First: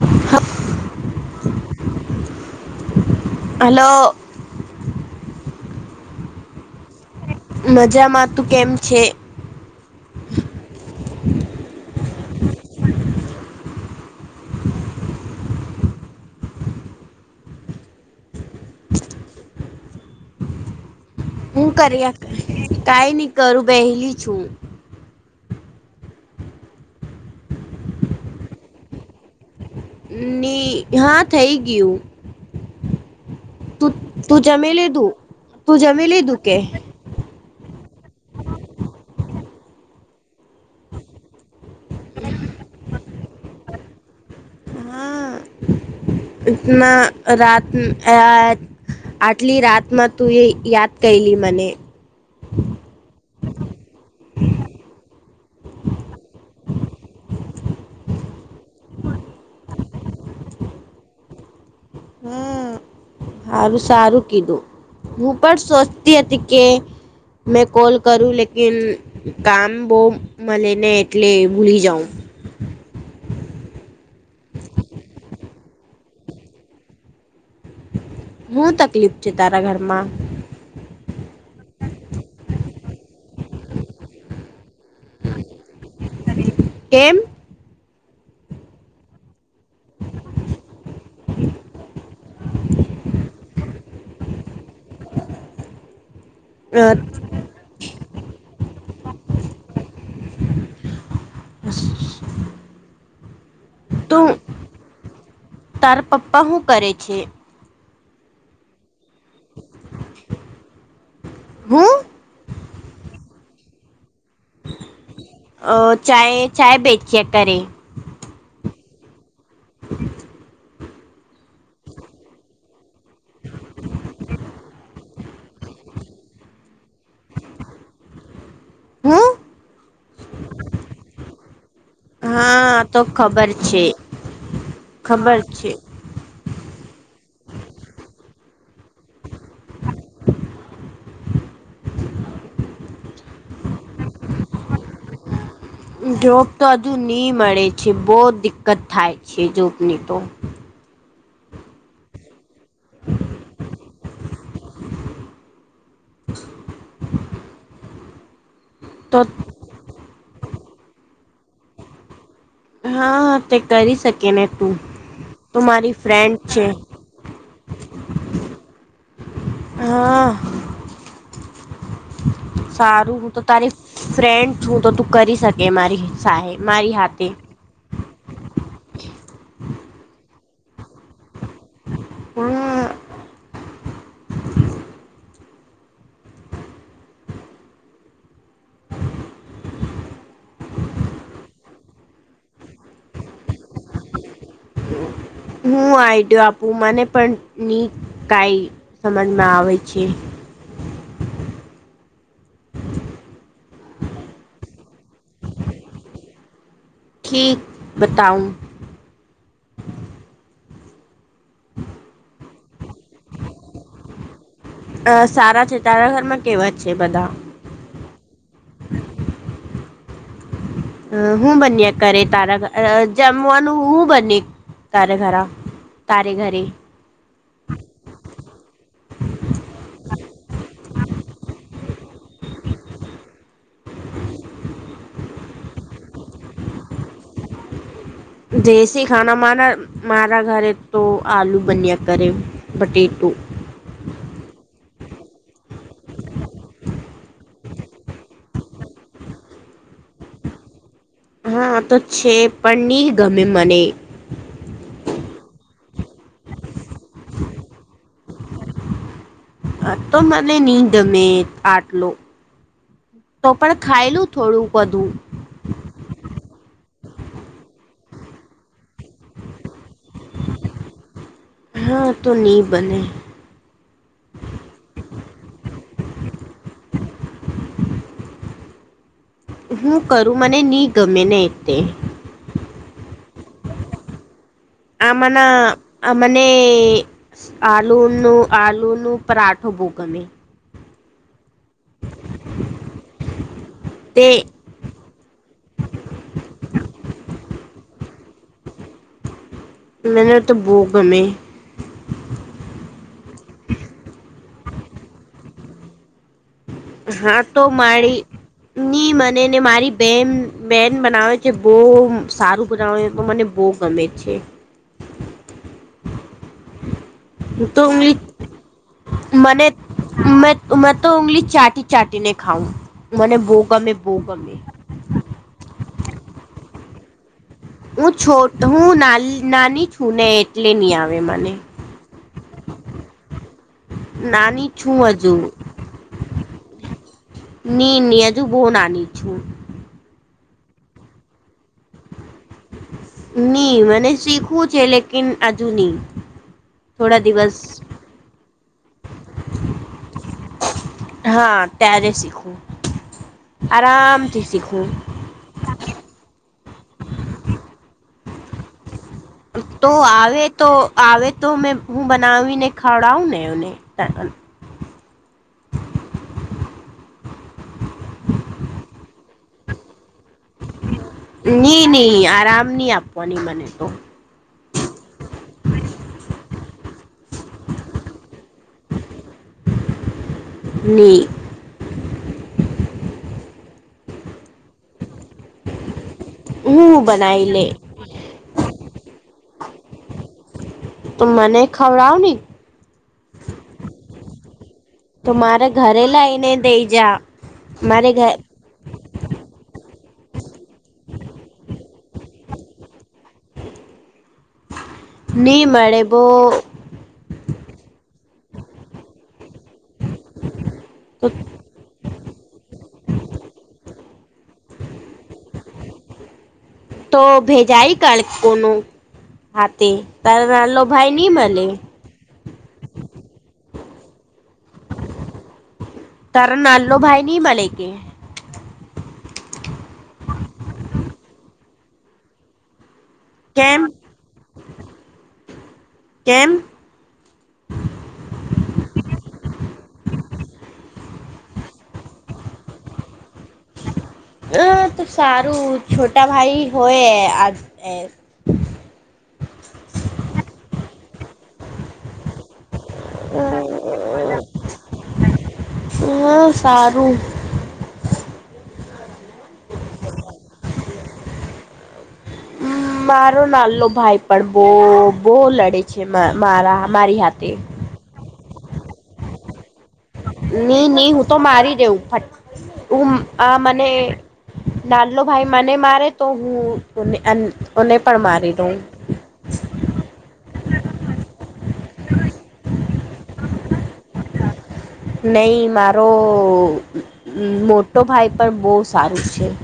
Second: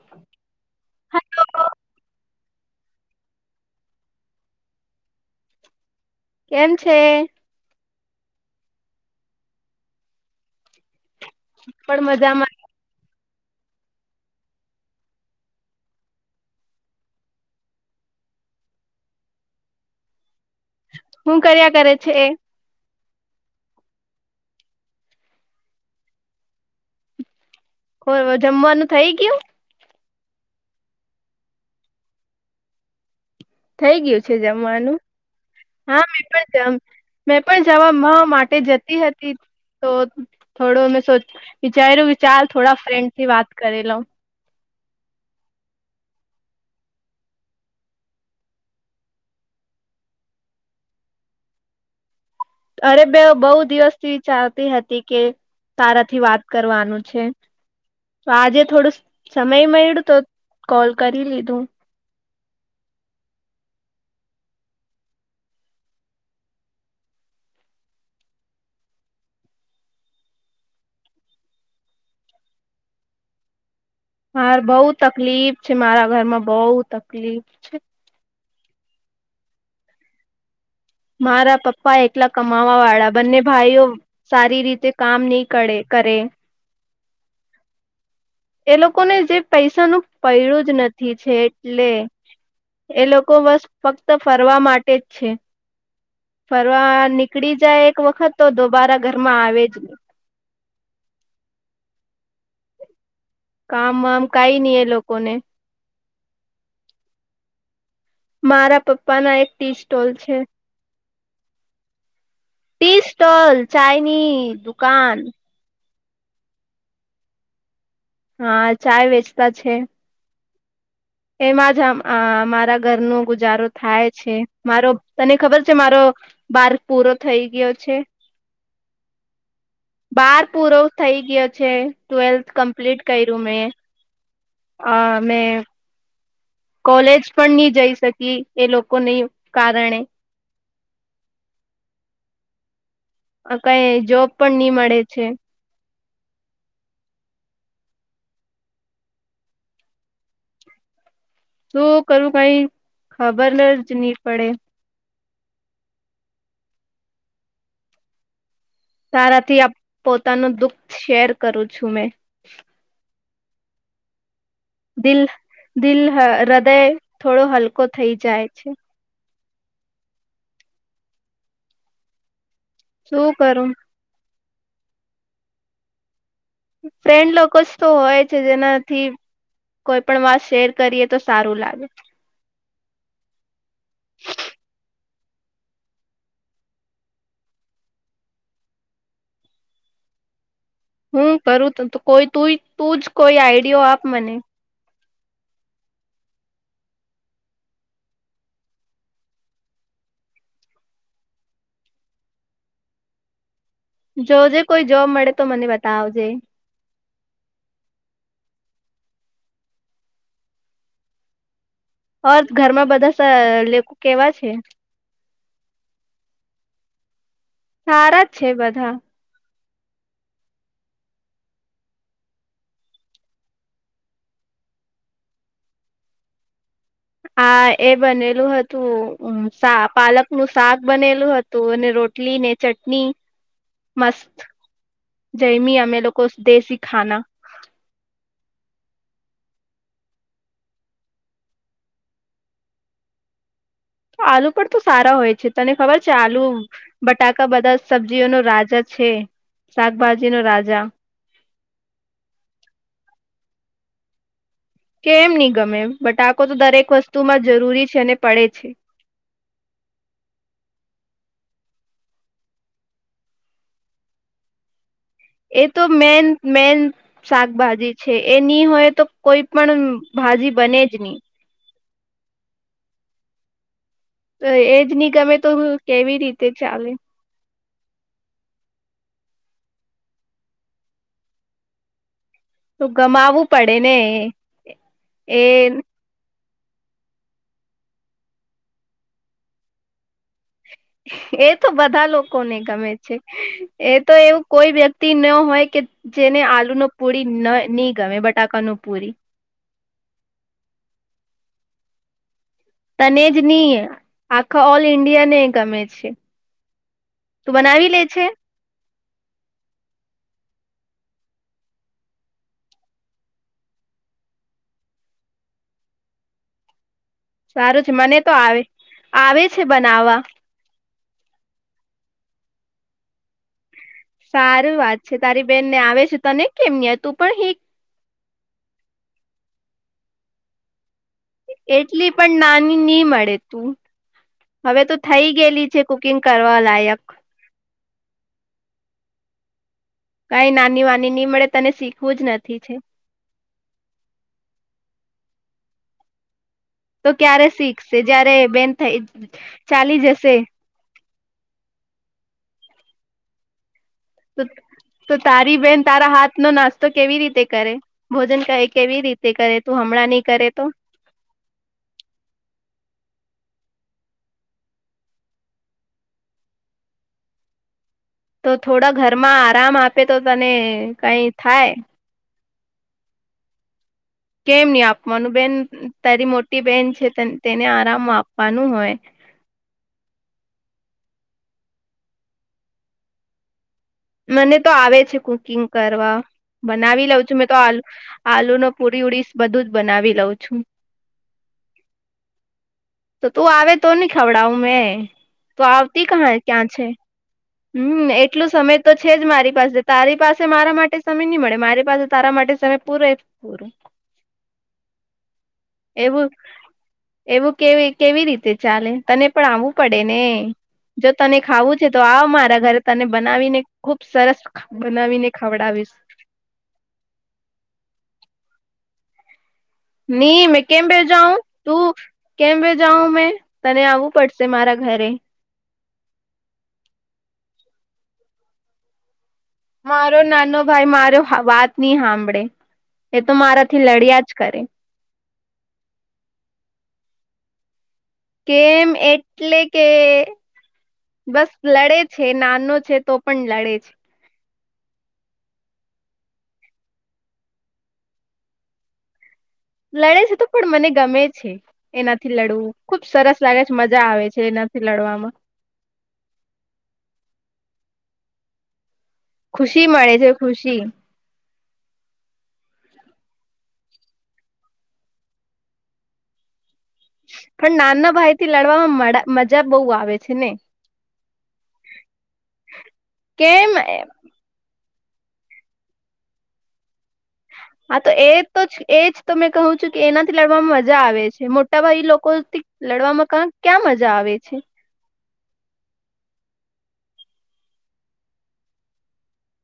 હા [inaudible] હલો! કેમ છે? મજામાં તું કેમ છે? પણ મજામાં. હું કર્યા કરે કઈ નહી કરું બેહેલી છું. જમવાનું થઈ ગયું? ની હા થઈ ગયું. તું થઈ ગયું છે તું જમે જમવાનું લીધું તું હા જમી મેં લીધું પણ કે? જમ મેં પણ જવામ માટે જતી હતી તો થોડું મેં વિચારું વિચાર થોડા ફ્રેન્ડથી વાત કરી લઉ. હા ના રાત અયાત આટલી રાતમાં તું એ યાદ કયરી મને? અરે બે બહુ દિવસથી વિચાવતી હતી કે તારાથી વાત કરવાનું છે. તો આજે થોડું સમય મળ્યું તો કોલ કરી લીધું. હમ હારું સારું કીધું હું પણ સોચતી હતી કે મે કૉલ કરું લેકિન કામ બહુ મલે ને ને એટલે ભૂલી જાઉં. મારે બઉ તકલીફ છે મારા ઘરમાં બઉ તકલીફ છે. હું તકલીફ છે તારા ઘરમાં? મારા પપ્પા એકલા કમાવાવાળા બંને ભાઈઓ સારી રીતે કામ નહી કળે કરે. એમ? એ લોકો ને જે પૈસા ન પડ્યું જ નથી છે એટલે એ લોકો બસ ફક્ત ફરવા માટે જ છે [unintelligible] અ ફરવાની નીકળી જાય એક વખત તો દોબારા ઘરમાં આવે જ કામ આમ તું કઈ નહી એ લોકોને તાર પપ્પા હું કરે છે? મારા પપ્પાના એક ટીસ્ટોલ છે. હું? ટીસ્ટોલ ચાઇની દુકાન. અ ચાય ચાય બેચ્યા કરે. હા ચાય વેચતા છે. [inaudible] એમાં જ મારા ઘરનો ગુજારો થાય છે મારો તને ખબર છે મારો બાર પૂરો થઈ ગયો છે. હું બાર પૂરો થઈ ગયો છે. ટ્વેલ્થ હા તો કમ્પ્લીટ કર્યું ખબર મેં છે અ ખબર મેં છે કોલેજ પણ નહી જઈ શકી એ લોકોની કારણે. આ કઈ જોબ પણ નઈ મળે છે. જોબ તો હજુ ની મળે છે બો દિકકત થાય છે જોબની તો. તું કરું કઈ ખબર જ નહી પડે. [inaudible] તો સારાથી પોતાનું દુઃખ શેર કરું છું મેં. હા તે કરી શકે ને તું દિલ તો મારી દિલ ફ્રેન્ડ છે. હૃદય થોડો હલકો થઈ જાય છે. હા. સારું શું હું તો કરું તારી ફ્રેન્ડ હું તો તું કરી શકે મારી સહે ફ્રેન્ડ લોકો તો હોય છે જેનાથી કોઈ પણ વાત શેર કરીએ તો સારું લાગે. હમ્મ. હું કરું ત કોઈ તું તું જ કોઈ આઈડિયો આપ મને? [inaudible] હું આ આઈડયો આપું મને પણ ની કઈ સમજમાં આવે છે. જોજ કોઈ જોબ મળે તો મને બતાવજે. ઠીક બતાઉ. [inaudible] હોર ઘરમાં બધા લોકો કેવા છે? અ સારા છે તારા ઘરમાં કેવા છે બધા? સારા છે બધા. અ હું બન્યા કરરે તારા જમવાનું હું બની તારા ઘરા? તારે ઘરે. હા એ બનેલું હતું સા પાલક નું શાક બનેલું હ તુ ને રોટલી ને ચટણી મસ્ત જૈમી અમે એ લોકો દેશી ખાના. દેશી ખાના મારા મારા ઘરે તો આલુ બન્યા કરે. પટેટું આલુ પણ તો સારા હોય છે તને ખબર છે આલુ બટાકા બધા સબ્જીઓ ન રાજા છે શાકભાજી નો રાજા. હા તો છે પણ નહી ગમે મને. કેમ નહી ગમે એમ બટાકો તો દરેક વસ્તુમાં જરૂરી છે અને પડે છે? હ તો મને નની જમે આટલો. તો પણ ખાયલું થોડું બધું. એ તો મેન મેન. શાકભાજી છે એ નહી હોય તો કોઈ પણ ભાજી બને જ નહી. હા તો નની બને એજ નહી ગમે તો કેવી રીતે ચાલે? હું કરું મને નહી ગમે ને તે. તોું ગમાવવું પડે ને એ. આમાંના આ મને આલુનું, આલુનું પરાઠો બુ ગમે. એ તો બધા લોકોને ગમે છે. એ તો તે એવું કોઈ વ્યક્ ક્તિ ન હોય કે જેને આલુ નું પુરી ન ની ગમે, બટાકા નું પુરી. મેને તો બુ ગમે. તને જ નહીં, આખા ઓલ ઇન્ડિયા ને ગમે છે. હા તું તો બનાવી લે મારી છે ની મને ને મારી બેન બેન બનાવે છે, બહુ સારું બનાવે તો મને બહુ ગમે છે. તો સારું છે [unintelligible] મને તો આવે આવે છે મને બનાવવા મ તો મે તો ઊંગલી ચાટી-ચાટીને ખાઉં, મને બહું ગમે. બહુ ગમે સારું વાત છે. તારી બેનને આવે છે, તને કેમ નહીં આવે? તું પણ હીખ. હું છોટ હું નાલ નાની છું ને એટલે નહીં આવે મને. એટલી પણ નાની ની મળે તું. નાની હવે તો છું થઈ હજુ ગયેલી છે કુકિંગ કરવા લાયક. ની, ની હજુ બહુ નાની છું. કાંઈ નાની વાની નહીં મળે, તને શીખવું જ નથી છે. ની મને શીખવું છે, લેકિન હજુ ની. તો થોડા ક્યારે દિવસ શીખશે? જયારે બેન થઈ, ચાલી જશે. હા, ત્યારે શીખું. આરામ તો તારી બેહેન તારા હાથ નો નાસ્તો કેવી રીતે કરે? ભોજન કહે કેવી રીત તે કરે તું તો હમણાં નહીં કરે આવે તો. આવે તો મેં હું બનાવીને ખવડાવું ને એવને. તો થોડા ઘરમાં આરામ આપે તો તને કંઈ થાય. ની ની આરામ ની આપ પોની મને તો. કેમ નહીં આપવાનું? બેન તારી મોટી બેન છે તેને આરામ આપવાનું હોય. ની. મને તો આવે છે કુકિંગ કરવા, હું બનાવી લઉં છું મેં તો લે આલું આલુ નો પુરી ઉડી વુડીસ બધું જ બનાવી લઉં છું. તો મને ખવડાવ ને. તો તું આવે તો ની ખવડાવું મેં. તો મારે ઘરે આવતી કહાં લઈને ક્યાં છે? દઈ જા હમ્મ મારે ઘ એટલું સમય તો છે જ મારી પાસે, તારી પાસે મારા માટે સમય ની મળે, મારી પાસે તારા માટે સમય પૂરે [unintelligible] નહી મળે બો એવું-એવું કેવી-કેવી રીતે ચાલે? તને પણ આવું. પડે ને. જો તને ખાવું છે તો આવ મારા ઘરે તને બનાવીને ખુબ સરસ બનાવીને ખવડાવીશ. તો ભેજાઈ કર કોનું. હાતે, તારે ની મેં નાનલો કેમ ભાઈ ની ભેજાઉ મલે. તું કેમ [unintelligible] જાઉં મેં, તને આવવું પડશે મારા ઘરે. તાર નાનલો ભાઈ ની મલે કે. મારો નાનો ભાઈ મારો વાત નહીં હાંભળે, એ તો કેમ મારાથી લડ્યા જ કરે. કેમ? કેમ એટલે કે બસ લડે છે, નાનો છે તો પણ લડે છે. હા તો સારું છોટા ભાઈ હોઈએ આ એ. લડે છે તો પણ મને ગમે છે, એનાથી લડવું. ખુબ સરસ લાગે છે, મજા આવે છે એનાથી લડવામાં. હા સારું. ખુશી મળે છે ખુશી. હમ્મ. મારો નાલોભાઈ પણ બહુ બહુ લડે છે મારા મારી હાથે. પણ નાના ભાઈથી લડવામાં મજા બહુ આવે. છે ને ની ની હું તો મારી દેઉં ફટ હું આ કેમ મને હા નાલો ભાઈ મને મારે તો હું એન અન હા તો એ તો જ એજ તો મેં કહું છું કે એનાથી લડવામાં મજા આવે છે મોટાભાઈ લોકોથી લડવામાં ક ક્યાં મજા આવે છે. નહી મારો મોટો ભાઈ પણ બહુ સારું છે.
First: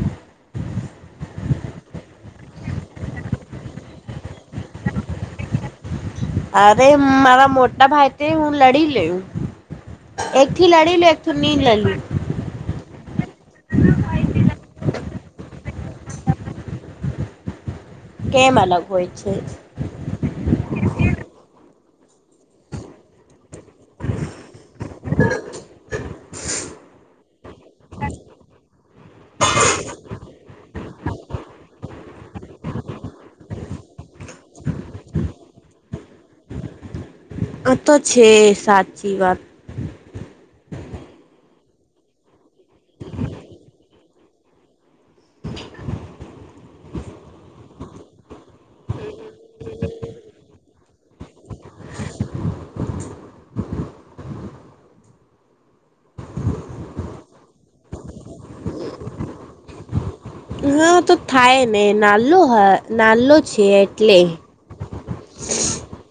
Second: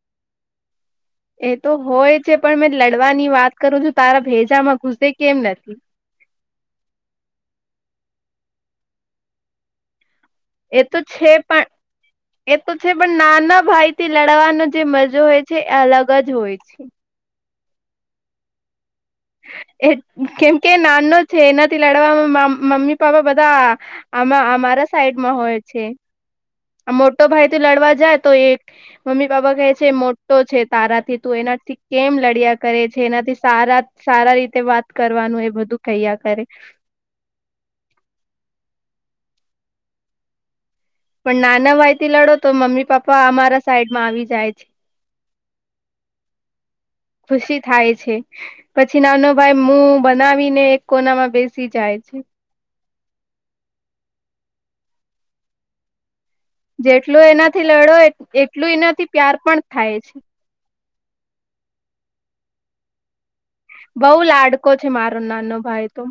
એ તો હોય છે પણ મેં લડવાની વાત કરું છું તારા ભેજામાં ઘુસે કેમ નથી? અરે મારા મોટા ભાઈ તે હું લડી લે. એક થી એ તો લડીલે એક છે પણ નીંદ લેલી. એ તો છે પણ નાના ભાઈ થી લડવાનો જે મજો હોય છે એ અલગ જ હોય છે. કેમ અલગ હોય છે? એ કેમ કે નાનો છે એનાથી લડવામાં મમ્મી પાપ્પા બધા આ અમારા સાઈડમાં હોય છે. આ મોટો ભાઈ તો લડવા જાય તો એક મમ્મી પાપા કહે છે મોટો છે. તારાથી તું એનાથી કેમ લડિયા કરે છે એનાથી સારા સારા રીતે વાત કરવાનું એ બધું કૈયા કરે. આતો છે સાચી વાત. પણ નાના ભાઈ થી લડો તો મમ્મી પપ્પા અમારા સાઈડ માં આવી જાય છે. ખુશી થાય છે. પછી નાનો ભાઈ મુું બનાવી ને એક કોનામાં બેસી જાય છે. જેટલું એનાથી લડો એટલું એનાથી પ્યાર પણ થાય છે. ના તો થાય ને નાલો હ નાલો છે એટલે. કો છે મારો નાનો ભાઈ તો.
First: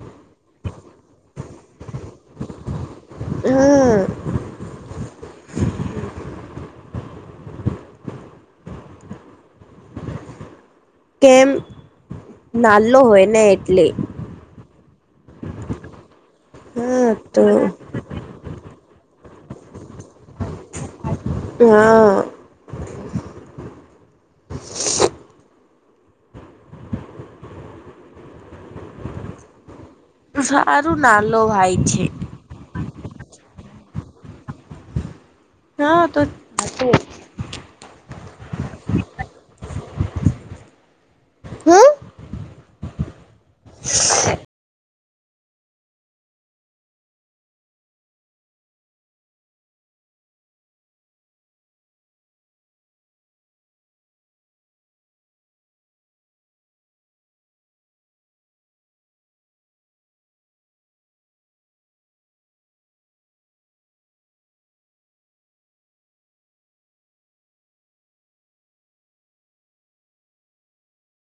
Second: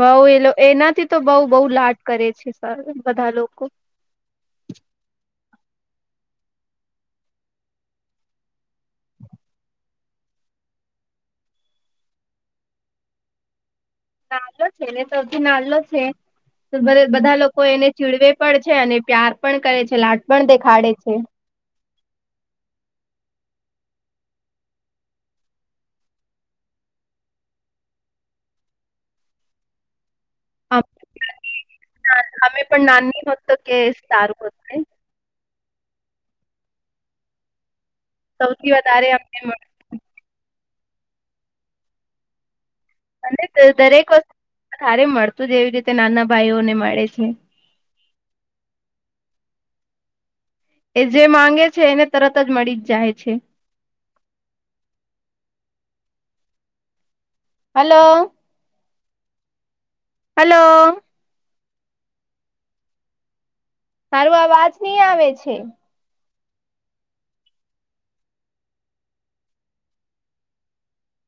બઉ એટ એનાથી તો બઉ બવ લાટ કરે છે સર બધા લોકો. હા કેમ? નાલો હોય ને એટલે. નાલો છે ને તો સૌથી નાલો છે હા બધા તો લોકો એને ચીડવે પણ છે અને પ્યાર પણ કરે છે, લાટ પણ દેખાડે છે. હા. સારું નાલો ભાઈ છે. અમે પણ નાની હત કે સારું હત. હા તો [unintelligible] સૌથી વધારે અમને [unintelligible] [inaudible] દરેક વસ્ ધારે મળતું જ એવી રીતે નાના ભાઈઓ ને મળે છે. એ જે માંગે છે એને તરત જ મળી જ જાય છે. હાલો. હાલો. તારું અવાજ ની આવે છે.